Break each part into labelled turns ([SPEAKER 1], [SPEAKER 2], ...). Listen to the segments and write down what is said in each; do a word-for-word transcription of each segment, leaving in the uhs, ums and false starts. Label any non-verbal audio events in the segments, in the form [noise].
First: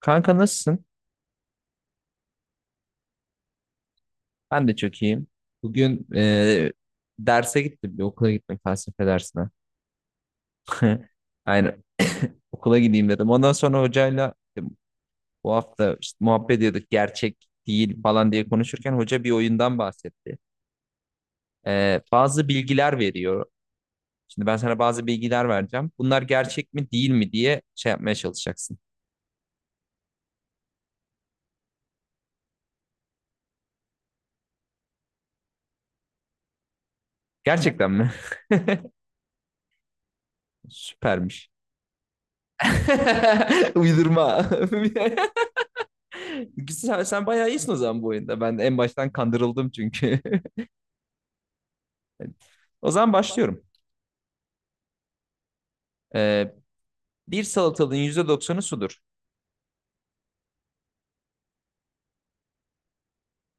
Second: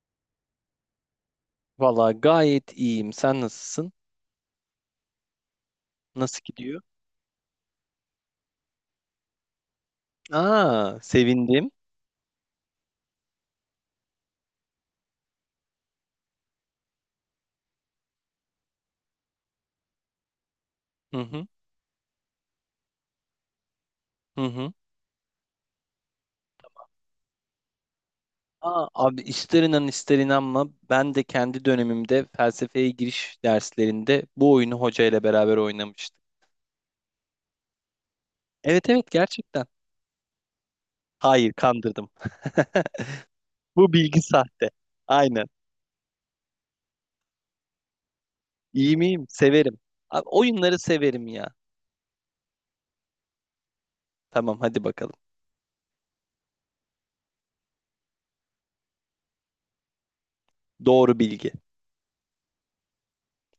[SPEAKER 1] Kanka nasılsın?
[SPEAKER 2] Valla gayet iyiyim. Sen nasılsın?
[SPEAKER 1] Ben de çok iyiyim. Bugün
[SPEAKER 2] Nasıl
[SPEAKER 1] eee,
[SPEAKER 2] gidiyor?
[SPEAKER 1] derse gittim. Bir okula gittim felsefe dersine.
[SPEAKER 2] Aa,
[SPEAKER 1] [laughs]
[SPEAKER 2] sevindim.
[SPEAKER 1] Aynen okula gideyim dedim. Ondan sonra hocayla işte bu hafta işte muhabbet ediyorduk. Gerçek değil falan diye konuşurken hoca bir oyundan bahsetti.
[SPEAKER 2] Hı hı,
[SPEAKER 1] Eee, bazı bilgiler veriyor.
[SPEAKER 2] hı
[SPEAKER 1] Şimdi ben
[SPEAKER 2] hı.
[SPEAKER 1] sana bazı bilgiler vereceğim. Bunlar gerçek mi değil mi diye şey yapmaya çalışacaksın.
[SPEAKER 2] Aa, abi ister inan ister inanma ben de kendi dönemimde felsefeye giriş derslerinde bu oyunu hoca ile beraber oynamıştım.
[SPEAKER 1] Gerçekten mi?
[SPEAKER 2] Evet
[SPEAKER 1] [laughs]
[SPEAKER 2] evet gerçekten.
[SPEAKER 1] Süpermiş.
[SPEAKER 2] Hayır kandırdım. [laughs]
[SPEAKER 1] [laughs]
[SPEAKER 2] Bu bilgi
[SPEAKER 1] Uydurma.
[SPEAKER 2] sahte. Aynen.
[SPEAKER 1] [laughs] [laughs] Sen, sen bayağı iyisin o zaman bu oyunda. Ben en
[SPEAKER 2] İyi
[SPEAKER 1] baştan
[SPEAKER 2] miyim?
[SPEAKER 1] kandırıldım
[SPEAKER 2] Severim.
[SPEAKER 1] çünkü.
[SPEAKER 2] Abi,
[SPEAKER 1] [laughs]
[SPEAKER 2] oyunları severim ya.
[SPEAKER 1] O zaman başlıyorum.
[SPEAKER 2] Tamam hadi bakalım.
[SPEAKER 1] Ee, Bir salatalığın yüzde doksanı sudur.
[SPEAKER 2] Doğru bilgi.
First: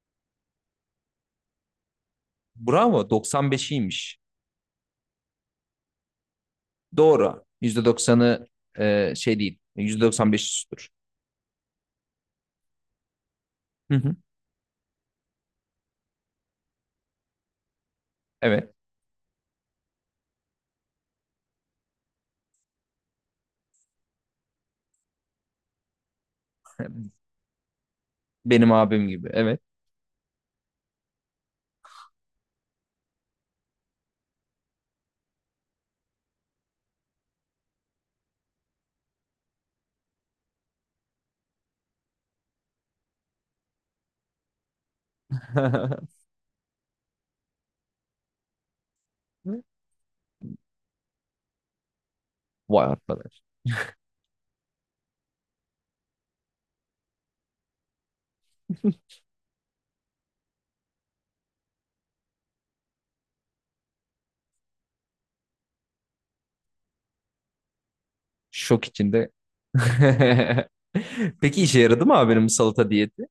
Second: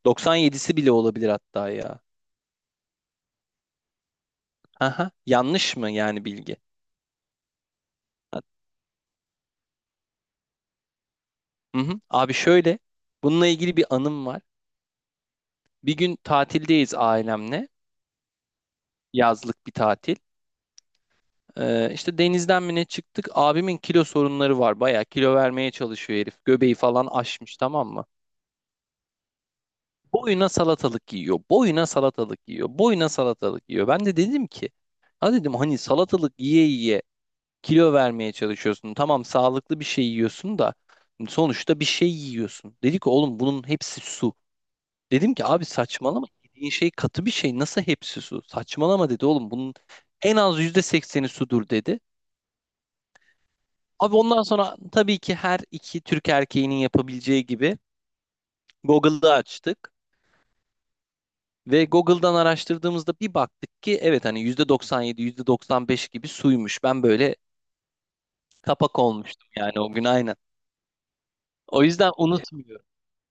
[SPEAKER 2] doksan yedisi bile olabilir hatta ya.
[SPEAKER 1] Bravo, doksan beşiymiş.
[SPEAKER 2] Aha, yanlış mı yani bilgi?
[SPEAKER 1] Doğru. yüzde doksanı e, şey değil. yüzde doksan beşi sudur.
[SPEAKER 2] Hı hı. Abi şöyle, bununla ilgili bir
[SPEAKER 1] Hı hı.
[SPEAKER 2] anım var. Bir gün tatildeyiz ailemle,
[SPEAKER 1] Evet.
[SPEAKER 2] yazlık bir tatil. Ee, işte denizden mi ne çıktık? Abimin kilo sorunları var. Bayağı kilo vermeye çalışıyor herif. Göbeği falan aşmış tamam mı?
[SPEAKER 1] Benim abim gibi. Evet.
[SPEAKER 2] Boyuna salatalık yiyor. Boyuna salatalık yiyor. Boyuna salatalık yiyor. Ben de dedim ki, ha dedim hani salatalık yiye yiye kilo vermeye çalışıyorsun. Tamam sağlıklı bir şey yiyorsun da sonuçta bir şey yiyorsun. Dedi ki oğlum bunun hepsi su. Dedim ki abi saçmalama yediğin şey katı bir şey nasıl hepsi su? Saçmalama dedi oğlum bunun
[SPEAKER 1] [laughs]
[SPEAKER 2] en az yüzde sekseni sudur dedi.
[SPEAKER 1] Vay arkadaş.
[SPEAKER 2] Abi ondan sonra tabii ki her iki Türk erkeğinin yapabileceği gibi
[SPEAKER 1] [laughs]
[SPEAKER 2] Google'da açtık. Ve Google'dan araştırdığımızda bir baktık ki evet hani yüzde doksan yedi yüzde doksan beş gibi suymuş. Ben böyle
[SPEAKER 1] Şok
[SPEAKER 2] kapak
[SPEAKER 1] içinde.
[SPEAKER 2] olmuştum yani o gün aynen.
[SPEAKER 1] [laughs] Peki işe
[SPEAKER 2] O
[SPEAKER 1] yaradı
[SPEAKER 2] yüzden
[SPEAKER 1] mı abinin bu
[SPEAKER 2] unutmuyorum.
[SPEAKER 1] salata diyeti?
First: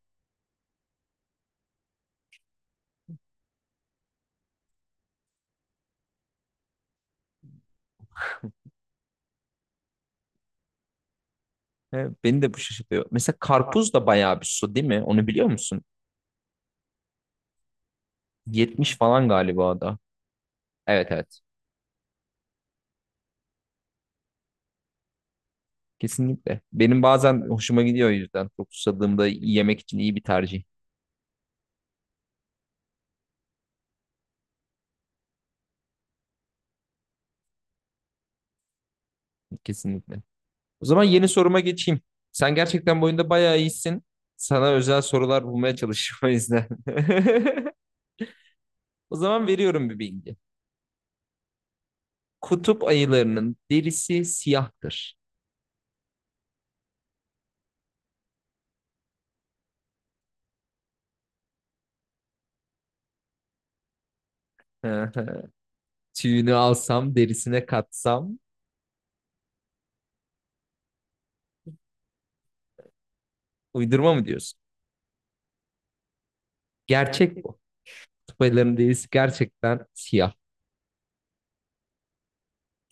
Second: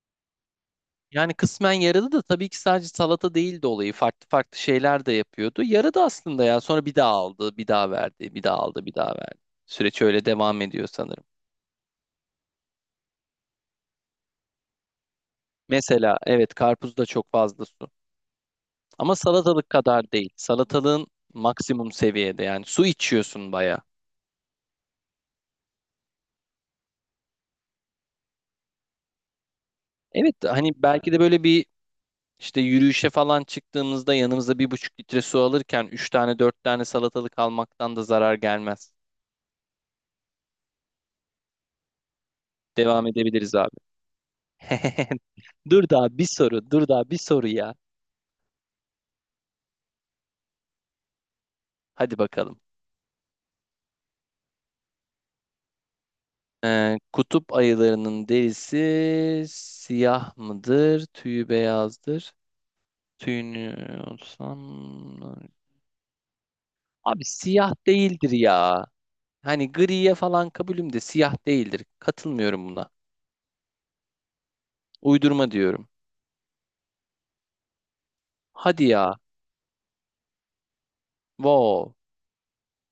[SPEAKER 2] Yani kısmen yaradı da tabii ki sadece salata değildi olayı. Farklı farklı şeyler de yapıyordu. Yaradı aslında ya. Sonra bir daha aldı, bir daha verdi, bir daha aldı, bir daha verdi. Süreç öyle devam ediyor sanırım.
[SPEAKER 1] He, beni de bu şaşırtıyor. Mesela karpuz da bayağı bir su değil mi? Onu biliyor musun?
[SPEAKER 2] Mesela evet karpuzda çok fazla su.
[SPEAKER 1] Yetmiş
[SPEAKER 2] Ama
[SPEAKER 1] falan
[SPEAKER 2] salatalık
[SPEAKER 1] galiba da.
[SPEAKER 2] kadar değil.
[SPEAKER 1] Evet,
[SPEAKER 2] Salatalığın
[SPEAKER 1] evet.
[SPEAKER 2] maksimum seviyede yani su içiyorsun baya.
[SPEAKER 1] Kesinlikle. Benim bazen hoşuma gidiyor o yüzden. Çok susadığımda yemek için iyi bir
[SPEAKER 2] Evet
[SPEAKER 1] tercih.
[SPEAKER 2] hani belki de böyle bir işte yürüyüşe falan çıktığımızda yanımıza bir buçuk litre su alırken üç tane dört tane salatalık almaktan da zarar gelmez.
[SPEAKER 1] Kesinlikle. O zaman yeni soruma geçeyim. Sen gerçekten bu
[SPEAKER 2] Devam
[SPEAKER 1] oyunda
[SPEAKER 2] edebiliriz
[SPEAKER 1] bayağı
[SPEAKER 2] abi.
[SPEAKER 1] iyisin. Sana özel
[SPEAKER 2] [laughs]
[SPEAKER 1] sorular bulmaya
[SPEAKER 2] Dur daha bir
[SPEAKER 1] çalışıyorum o yüzden.
[SPEAKER 2] soru, dur daha bir soru
[SPEAKER 1] [laughs]
[SPEAKER 2] ya.
[SPEAKER 1] O zaman veriyorum bir bilgi.
[SPEAKER 2] Hadi bakalım.
[SPEAKER 1] Kutup ayılarının derisi siyahtır.
[SPEAKER 2] Ee, kutup ayılarının derisi siyah mıdır, tüyü beyazdır? Tüyünü olsam.
[SPEAKER 1] [laughs] Tüyünü alsam,
[SPEAKER 2] Abi
[SPEAKER 1] derisine
[SPEAKER 2] siyah değildir
[SPEAKER 1] katsam.
[SPEAKER 2] ya. Hani griye falan kabulüm de siyah değildir. Katılmıyorum buna.
[SPEAKER 1] Uydurma mı diyorsun?
[SPEAKER 2] Uydurma diyorum.
[SPEAKER 1] Gerçek bu. Kutup ayılarının
[SPEAKER 2] Hadi
[SPEAKER 1] derisi
[SPEAKER 2] ya.
[SPEAKER 1] gerçekten siyah.
[SPEAKER 2] Wow.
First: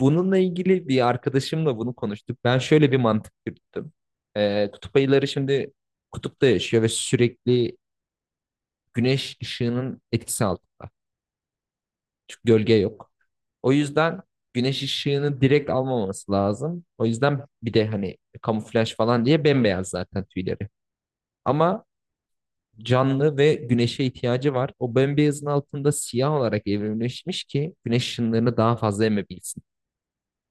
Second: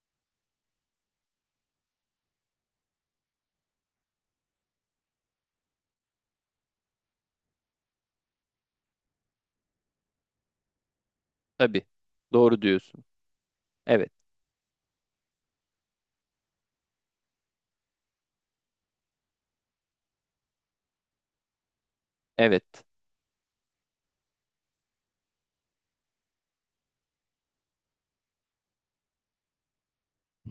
[SPEAKER 1] Bununla ilgili bir arkadaşımla bunu konuştuk. Ben şöyle bir mantık yürüttüm. Ee, kutup ayıları şimdi kutupta yaşıyor ve sürekli güneş ışığının etkisi altında.
[SPEAKER 2] Tabii.
[SPEAKER 1] Çünkü
[SPEAKER 2] Doğru
[SPEAKER 1] gölge
[SPEAKER 2] diyorsun.
[SPEAKER 1] yok. O
[SPEAKER 2] Evet.
[SPEAKER 1] yüzden güneş ışığını direkt almaması lazım. O yüzden bir de hani kamuflaj falan diye bembeyaz zaten tüyleri. Ama
[SPEAKER 2] Evet.
[SPEAKER 1] canlı ve güneşe ihtiyacı var. O bembeyazın altında siyah olarak evrimleşmiş ki güneş ışınlarını daha fazla emebilsin.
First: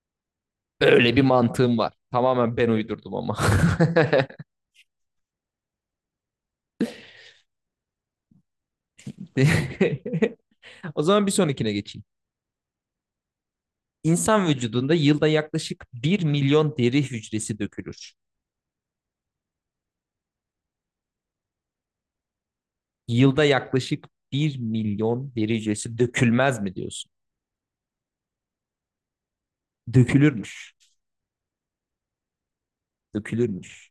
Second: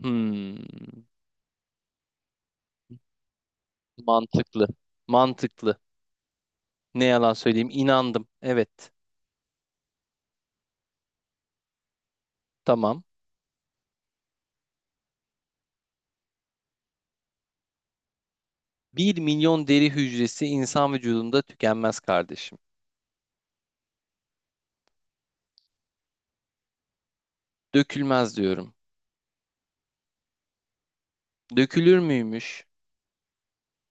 [SPEAKER 2] Hmm.
[SPEAKER 1] Öyle bir mantığım var. Tamamen ben uydurdum ama. [laughs]
[SPEAKER 2] Mantıklı. Mantıklı. Ne yalan söyleyeyim. İnandım. Evet.
[SPEAKER 1] O zaman bir sonrakine geçeyim.
[SPEAKER 2] Tamam.
[SPEAKER 1] İnsan vücudunda yılda yaklaşık bir milyon deri hücresi dökülür.
[SPEAKER 2] Bir milyon deri hücresi insan vücudunda tükenmez kardeşim.
[SPEAKER 1] Yılda yaklaşık bir milyon deri hücresi dökülmez mi diyorsun?
[SPEAKER 2] Dökülmez diyorum.
[SPEAKER 1] Dökülürmüş.
[SPEAKER 2] Dökülür müymüş?
[SPEAKER 1] Dökülürmüş.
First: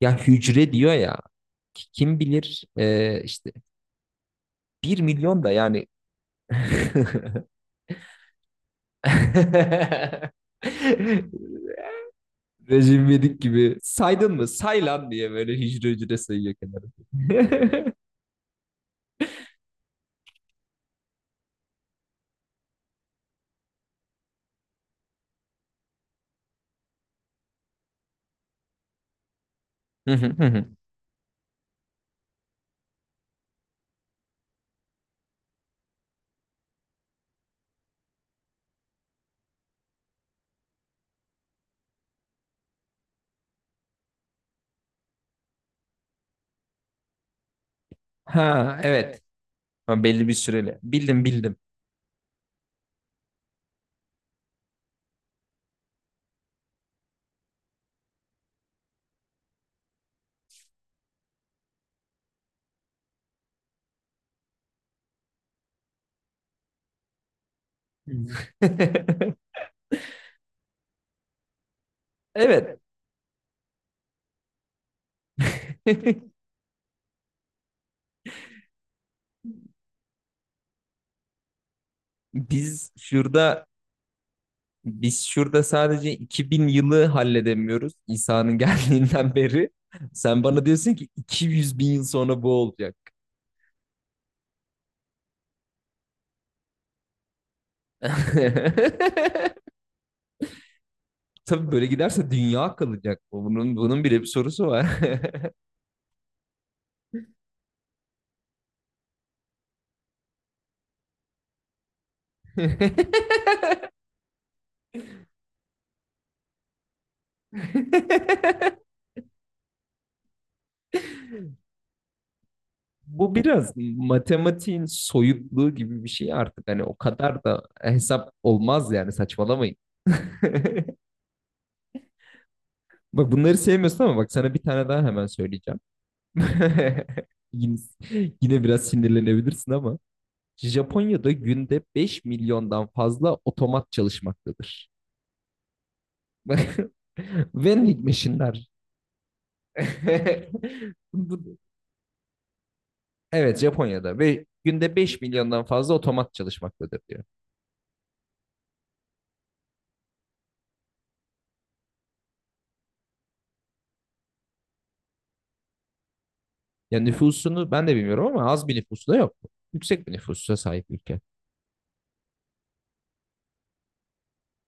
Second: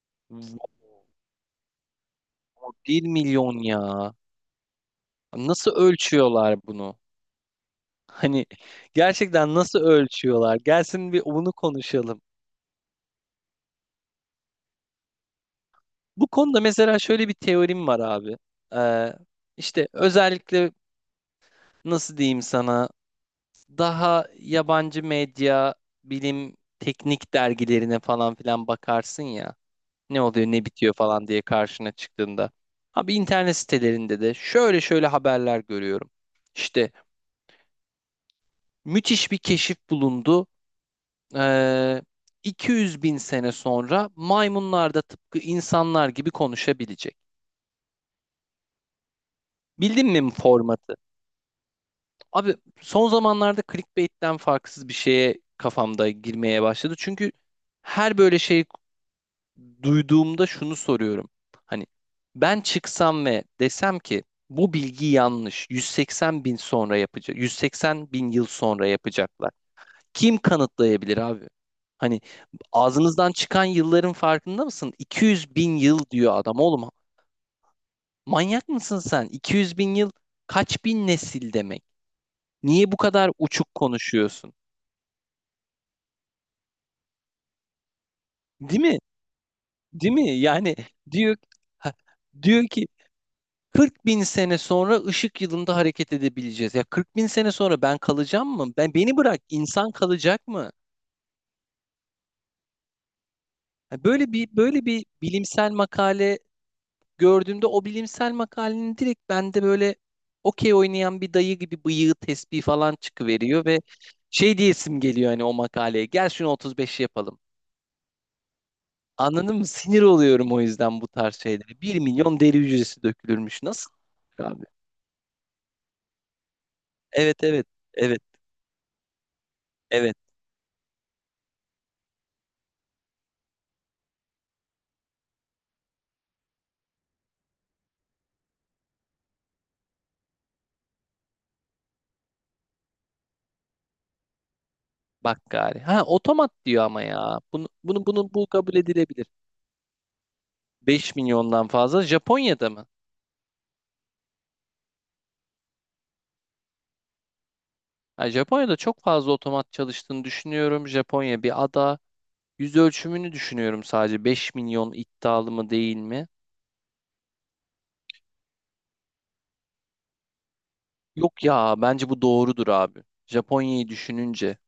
[SPEAKER 1] Ya
[SPEAKER 2] Vay,
[SPEAKER 1] hücre diyor ya. Kim bilir
[SPEAKER 2] bir
[SPEAKER 1] e, işte
[SPEAKER 2] milyon ya.
[SPEAKER 1] bir milyon da
[SPEAKER 2] Nasıl
[SPEAKER 1] yani
[SPEAKER 2] ölçüyorlar bunu? Hani gerçekten nasıl ölçüyorlar? Gelsin bir onu
[SPEAKER 1] [laughs]
[SPEAKER 2] konuşalım.
[SPEAKER 1] Recep İvedik gibi saydın mı? Say lan diye böyle hücre hücre
[SPEAKER 2] Bu
[SPEAKER 1] sayıyor
[SPEAKER 2] konuda
[SPEAKER 1] kenara.
[SPEAKER 2] mesela şöyle bir teorim var abi. Ee, işte özellikle nasıl diyeyim sana daha yabancı medya, bilim, teknik dergilerine falan filan bakarsın ya. Ne oluyor ne
[SPEAKER 1] [laughs]
[SPEAKER 2] bitiyor falan diye karşına çıktığında. Abi internet sitelerinde de şöyle şöyle haberler görüyorum. İşte müthiş bir keşif bulundu. Ee, iki yüz bin sene sonra maymunlar da tıpkı insanlar gibi konuşabilecek.
[SPEAKER 1] Ha, evet. Ama
[SPEAKER 2] Bildin
[SPEAKER 1] belli
[SPEAKER 2] mi
[SPEAKER 1] bir süreli.
[SPEAKER 2] formatı?
[SPEAKER 1] Bildim bildim.
[SPEAKER 2] Abi son zamanlarda clickbait'ten farksız bir şeye kafamda girmeye başladı. Çünkü her böyle şey duyduğumda şunu soruyorum. Hani ben çıksam ve desem ki bu bilgi yanlış. yüz seksen bin sonra yapacak. yüz seksen bin yıl sonra yapacaklar.
[SPEAKER 1] [laughs]
[SPEAKER 2] Kim kanıtlayabilir abi? Hani
[SPEAKER 1] Evet.
[SPEAKER 2] ağzınızdan çıkan yılların farkında mısın? iki yüz bin yıl diyor
[SPEAKER 1] [laughs]
[SPEAKER 2] adam oğlum. Manyak mısın sen? iki yüz bin yıl kaç bin nesil demek?
[SPEAKER 1] Biz
[SPEAKER 2] Niye bu kadar
[SPEAKER 1] şurada
[SPEAKER 2] uçuk konuşuyorsun?
[SPEAKER 1] biz şurada sadece iki bin yılı halledemiyoruz İsa'nın [laughs]
[SPEAKER 2] Değil mi?
[SPEAKER 1] geldiğinden beri.
[SPEAKER 2] Değil mi?
[SPEAKER 1] Sen bana
[SPEAKER 2] Yani
[SPEAKER 1] diyorsun ki
[SPEAKER 2] diyor.
[SPEAKER 1] iki yüz bin
[SPEAKER 2] Ha,
[SPEAKER 1] yıl sonra bu
[SPEAKER 2] diyor ki
[SPEAKER 1] olacak.
[SPEAKER 2] kırk bin sene sonra ışık yılında hareket edebileceğiz. Ya kırk bin sene sonra ben
[SPEAKER 1] [laughs]
[SPEAKER 2] kalacağım mı? Ben beni bırak insan kalacak mı?
[SPEAKER 1] Tabii böyle giderse dünya kalacak. Bunun bunun
[SPEAKER 2] Ya
[SPEAKER 1] bile bir
[SPEAKER 2] böyle bir
[SPEAKER 1] sorusu
[SPEAKER 2] böyle
[SPEAKER 1] var.
[SPEAKER 2] bir bilimsel makale gördüğümde o bilimsel makalenin direkt bende böyle okey oynayan bir dayı gibi bıyığı tesbih falan çıkıveriyor ve
[SPEAKER 1] [laughs]
[SPEAKER 2] şey diyesim geliyor hani o makaleye. Gel şunu otuz beş yapalım.
[SPEAKER 1] [laughs]
[SPEAKER 2] Anladın mı? Sinir oluyorum o yüzden bu tarz şeylere. Bir milyon deri hücresi
[SPEAKER 1] Bu
[SPEAKER 2] dökülürmüş.
[SPEAKER 1] biraz
[SPEAKER 2] Nasıl? Abi.
[SPEAKER 1] matematiğin soyutluğu gibi bir şey artık. Hani o kadar
[SPEAKER 2] Evet
[SPEAKER 1] da
[SPEAKER 2] evet. Evet.
[SPEAKER 1] hesap olmaz yani saçmalamayın.
[SPEAKER 2] Evet.
[SPEAKER 1] [laughs] Bak bunları sevmiyorsun ama bak sana bir tane daha hemen söyleyeceğim. [laughs] Yine, yine biraz sinirlenebilirsin ama Japonya'da günde beş milyondan fazla otomat çalışmaktadır.
[SPEAKER 2] Bak gari. Ha otomat diyor
[SPEAKER 1] [laughs]
[SPEAKER 2] ama ya. Bunu bunu
[SPEAKER 1] Vending
[SPEAKER 2] bunu bu
[SPEAKER 1] machine'ler.
[SPEAKER 2] kabul edilebilir. Beş
[SPEAKER 1] [laughs]
[SPEAKER 2] milyondan fazla Japonya'da mı?
[SPEAKER 1] Evet, Japonya'da ve günde beş milyondan fazla otomat çalışmaktadır diyor.
[SPEAKER 2] Ha, Japonya'da çok fazla otomat çalıştığını düşünüyorum. Japonya bir ada. Yüz ölçümünü düşünüyorum sadece. Beş milyon iddialı mı değil mi?
[SPEAKER 1] Ya nüfusunu ben de bilmiyorum ama az bir nüfusu da yok. Yüksek bir nüfusa sahip ülke.
[SPEAKER 2] Yok ya bence bu doğrudur abi. Japonya'yı düşününce.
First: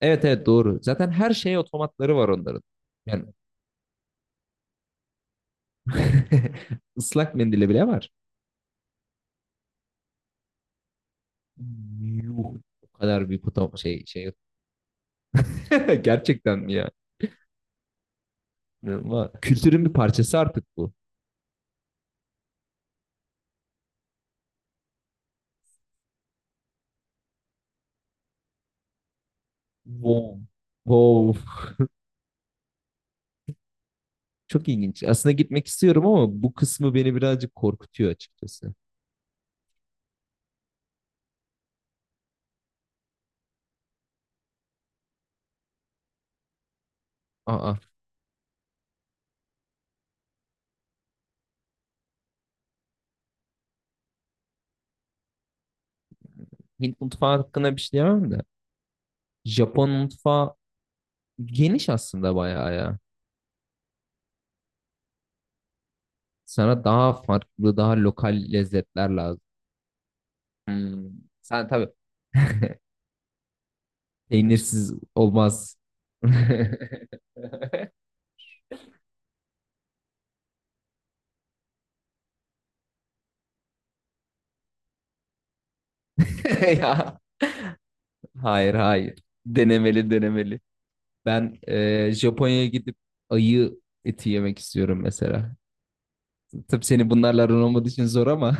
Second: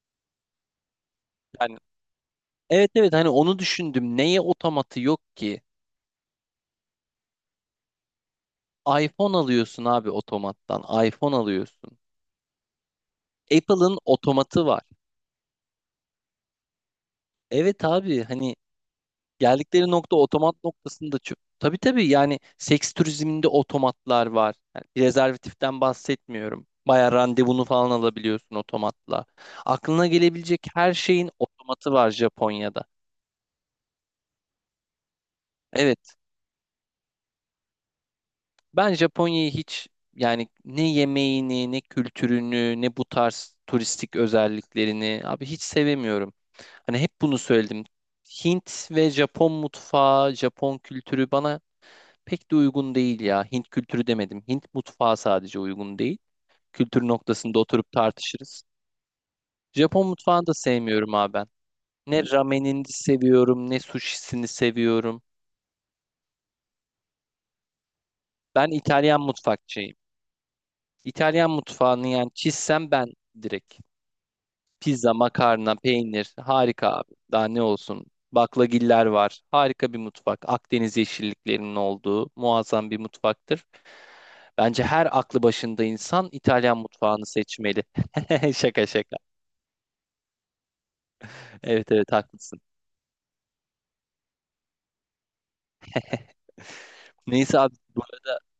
[SPEAKER 1] Evet, evet, doğru. Zaten her şeye
[SPEAKER 2] Yani
[SPEAKER 1] otomatları var onların.
[SPEAKER 2] evet evet
[SPEAKER 1] Yani
[SPEAKER 2] hani onu düşündüm. Neye otomatı yok ki?
[SPEAKER 1] [laughs] ıslak mendili bile var.
[SPEAKER 2] iPhone alıyorsun abi otomattan. iPhone alıyorsun.
[SPEAKER 1] Yuh. O kadar büyük otom
[SPEAKER 2] Apple'ın
[SPEAKER 1] şey şey.
[SPEAKER 2] otomatı var.
[SPEAKER 1] [laughs] Gerçekten mi ya?
[SPEAKER 2] Evet abi hani.
[SPEAKER 1] İnanılmaz. Kültürün
[SPEAKER 2] Geldikleri
[SPEAKER 1] bir
[SPEAKER 2] nokta
[SPEAKER 1] parçası
[SPEAKER 2] otomat
[SPEAKER 1] artık bu.
[SPEAKER 2] noktasında çok. Tabii tabii yani seks turizminde otomatlar var. Yani bir rezervatiften bahsetmiyorum. Bayağı randevunu falan alabiliyorsun otomatla. Aklına
[SPEAKER 1] Wow.
[SPEAKER 2] gelebilecek her şeyin
[SPEAKER 1] Wow.
[SPEAKER 2] otomatı var Japonya'da.
[SPEAKER 1] Çok ilginç. Aslında gitmek istiyorum
[SPEAKER 2] Evet.
[SPEAKER 1] ama bu kısmı beni birazcık korkutuyor açıkçası.
[SPEAKER 2] Ben Japonya'yı hiç yani ne yemeğini, ne kültürünü, ne bu tarz turistik özelliklerini abi hiç sevemiyorum. Hani hep bunu
[SPEAKER 1] Aa,
[SPEAKER 2] söyledim. Hint ve Japon mutfağı, Japon kültürü bana pek de uygun değil ya. Hint kültürü demedim. Hint mutfağı sadece uygun değil.
[SPEAKER 1] Hint
[SPEAKER 2] Kültür
[SPEAKER 1] mutfağı
[SPEAKER 2] noktasında
[SPEAKER 1] hakkında bir şey
[SPEAKER 2] oturup
[SPEAKER 1] diyemem de.
[SPEAKER 2] tartışırız.
[SPEAKER 1] Japon
[SPEAKER 2] Japon mutfağını da
[SPEAKER 1] mutfağı
[SPEAKER 2] sevmiyorum abi ben.
[SPEAKER 1] geniş
[SPEAKER 2] Ne
[SPEAKER 1] aslında bayağı
[SPEAKER 2] ramenini
[SPEAKER 1] ya.
[SPEAKER 2] seviyorum, ne sushisini seviyorum.
[SPEAKER 1] Sana daha farklı, daha lokal
[SPEAKER 2] Ben
[SPEAKER 1] lezzetler
[SPEAKER 2] İtalyan
[SPEAKER 1] lazım.
[SPEAKER 2] mutfakçıyım.
[SPEAKER 1] Hmm.
[SPEAKER 2] İtalyan
[SPEAKER 1] Sen tabii
[SPEAKER 2] mutfağını yani çizsem ben direkt.
[SPEAKER 1] peynirsiz
[SPEAKER 2] Pizza, makarna,
[SPEAKER 1] olmaz. [laughs]
[SPEAKER 2] peynir harika abi. Daha ne olsun? Baklagiller var. Harika bir mutfak. Akdeniz yeşilliklerinin olduğu muazzam bir mutfaktır. Bence her aklı başında insan İtalyan
[SPEAKER 1] Ya,
[SPEAKER 2] mutfağını seçmeli. [laughs]
[SPEAKER 1] hayır,
[SPEAKER 2] Şaka
[SPEAKER 1] hayır.
[SPEAKER 2] şaka.
[SPEAKER 1] Denemeli, denemeli. Ben
[SPEAKER 2] Evet evet
[SPEAKER 1] e,
[SPEAKER 2] haklısın.
[SPEAKER 1] Japonya'ya gidip ayı eti yemek istiyorum mesela.
[SPEAKER 2] [laughs]
[SPEAKER 1] Tabii senin bunlarla
[SPEAKER 2] Neyse
[SPEAKER 1] aran
[SPEAKER 2] abi
[SPEAKER 1] olmadığı
[SPEAKER 2] bu
[SPEAKER 1] için zor
[SPEAKER 2] arada
[SPEAKER 1] ama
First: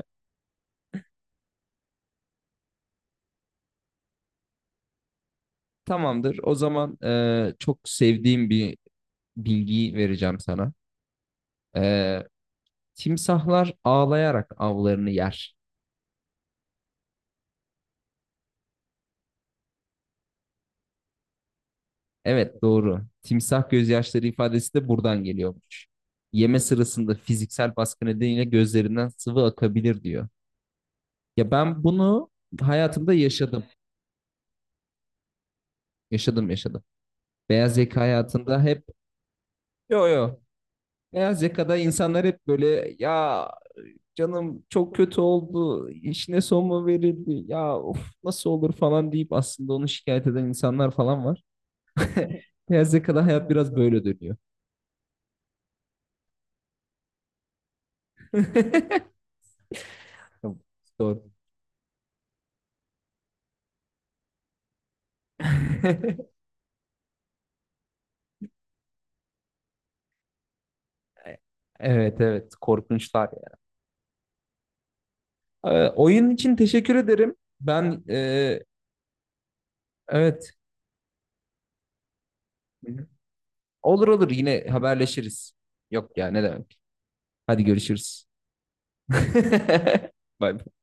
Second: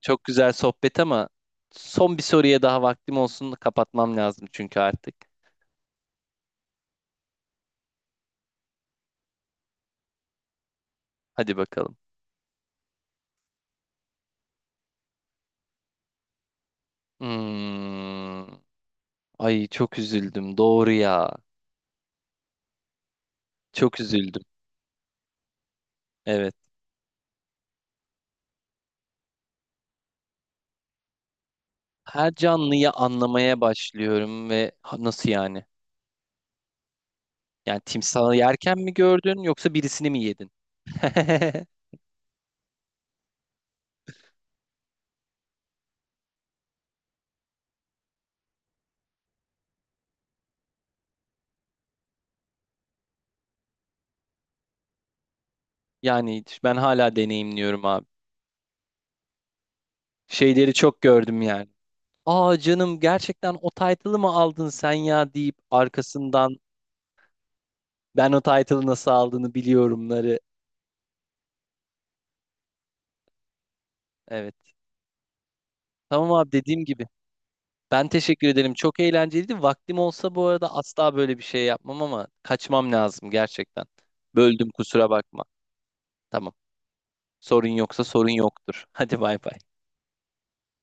[SPEAKER 2] çok güzel sohbet ama son bir soruya daha vaktim olsun kapatmam lazım çünkü artık.
[SPEAKER 1] [laughs] tamamdır. O zaman e, çok sevdiğim bir bilgiyi vereceğim sana.
[SPEAKER 2] Hadi bakalım.
[SPEAKER 1] E, Timsahlar ağlayarak avlarını yer.
[SPEAKER 2] Hmm. Ay çok üzüldüm doğru ya.
[SPEAKER 1] Evet, doğru. Timsah
[SPEAKER 2] Çok
[SPEAKER 1] gözyaşları
[SPEAKER 2] üzüldüm.
[SPEAKER 1] ifadesi de buradan geliyormuş.
[SPEAKER 2] Evet.
[SPEAKER 1] Yeme sırasında fiziksel baskı nedeniyle gözlerinden sıvı akabilir diyor. Ya ben bunu
[SPEAKER 2] Her canlıyı
[SPEAKER 1] hayatımda
[SPEAKER 2] anlamaya
[SPEAKER 1] yaşadım.
[SPEAKER 2] başlıyorum ve ha, nasıl yani?
[SPEAKER 1] Yaşadım, yaşadım. Beyaz
[SPEAKER 2] Yani
[SPEAKER 1] yaka
[SPEAKER 2] timsahı
[SPEAKER 1] hayatında
[SPEAKER 2] yerken
[SPEAKER 1] hep
[SPEAKER 2] mi gördün yoksa
[SPEAKER 1] yo,
[SPEAKER 2] birisini mi
[SPEAKER 1] yo.
[SPEAKER 2] yedin?
[SPEAKER 1] Beyaz
[SPEAKER 2] [laughs]
[SPEAKER 1] yakada insanlar hep böyle ya, canım çok kötü oldu. İşine son mu verildi? Ya of, nasıl olur falan deyip aslında onu şikayet eden insanlar falan var. [laughs] Beyaz yakada hayat biraz böyle dönüyor.
[SPEAKER 2] Yani ben hala deneyimliyorum abi.
[SPEAKER 1] [laughs]
[SPEAKER 2] Şeyleri çok
[SPEAKER 1] Doğru.
[SPEAKER 2] gördüm yani. Aa canım gerçekten o title'ı mı aldın sen ya deyip
[SPEAKER 1] [laughs]
[SPEAKER 2] arkasından ben o title'ı nasıl aldığını biliyorumları.
[SPEAKER 1] Evet, evet, korkunçlar ya.
[SPEAKER 2] Evet.
[SPEAKER 1] Ee, oyun
[SPEAKER 2] Tamam abi
[SPEAKER 1] için
[SPEAKER 2] dediğim
[SPEAKER 1] teşekkür
[SPEAKER 2] gibi.
[SPEAKER 1] ederim. Ben
[SPEAKER 2] Ben teşekkür
[SPEAKER 1] e,
[SPEAKER 2] ederim. Çok eğlenceliydi. Vaktim olsa bu
[SPEAKER 1] evet.
[SPEAKER 2] arada asla böyle bir şey yapmam ama
[SPEAKER 1] Hı
[SPEAKER 2] kaçmam
[SPEAKER 1] hı.
[SPEAKER 2] lazım gerçekten.
[SPEAKER 1] Olur, olur, yine
[SPEAKER 2] Böldüm kusura bakma.
[SPEAKER 1] haberleşiriz. Yok ya, ne
[SPEAKER 2] Tamam.
[SPEAKER 1] demek. Hadi
[SPEAKER 2] Sorun yoksa
[SPEAKER 1] görüşürüz.
[SPEAKER 2] sorun yoktur. [laughs]
[SPEAKER 1] [laughs]
[SPEAKER 2] Hadi bay bay.
[SPEAKER 1] Bay bay.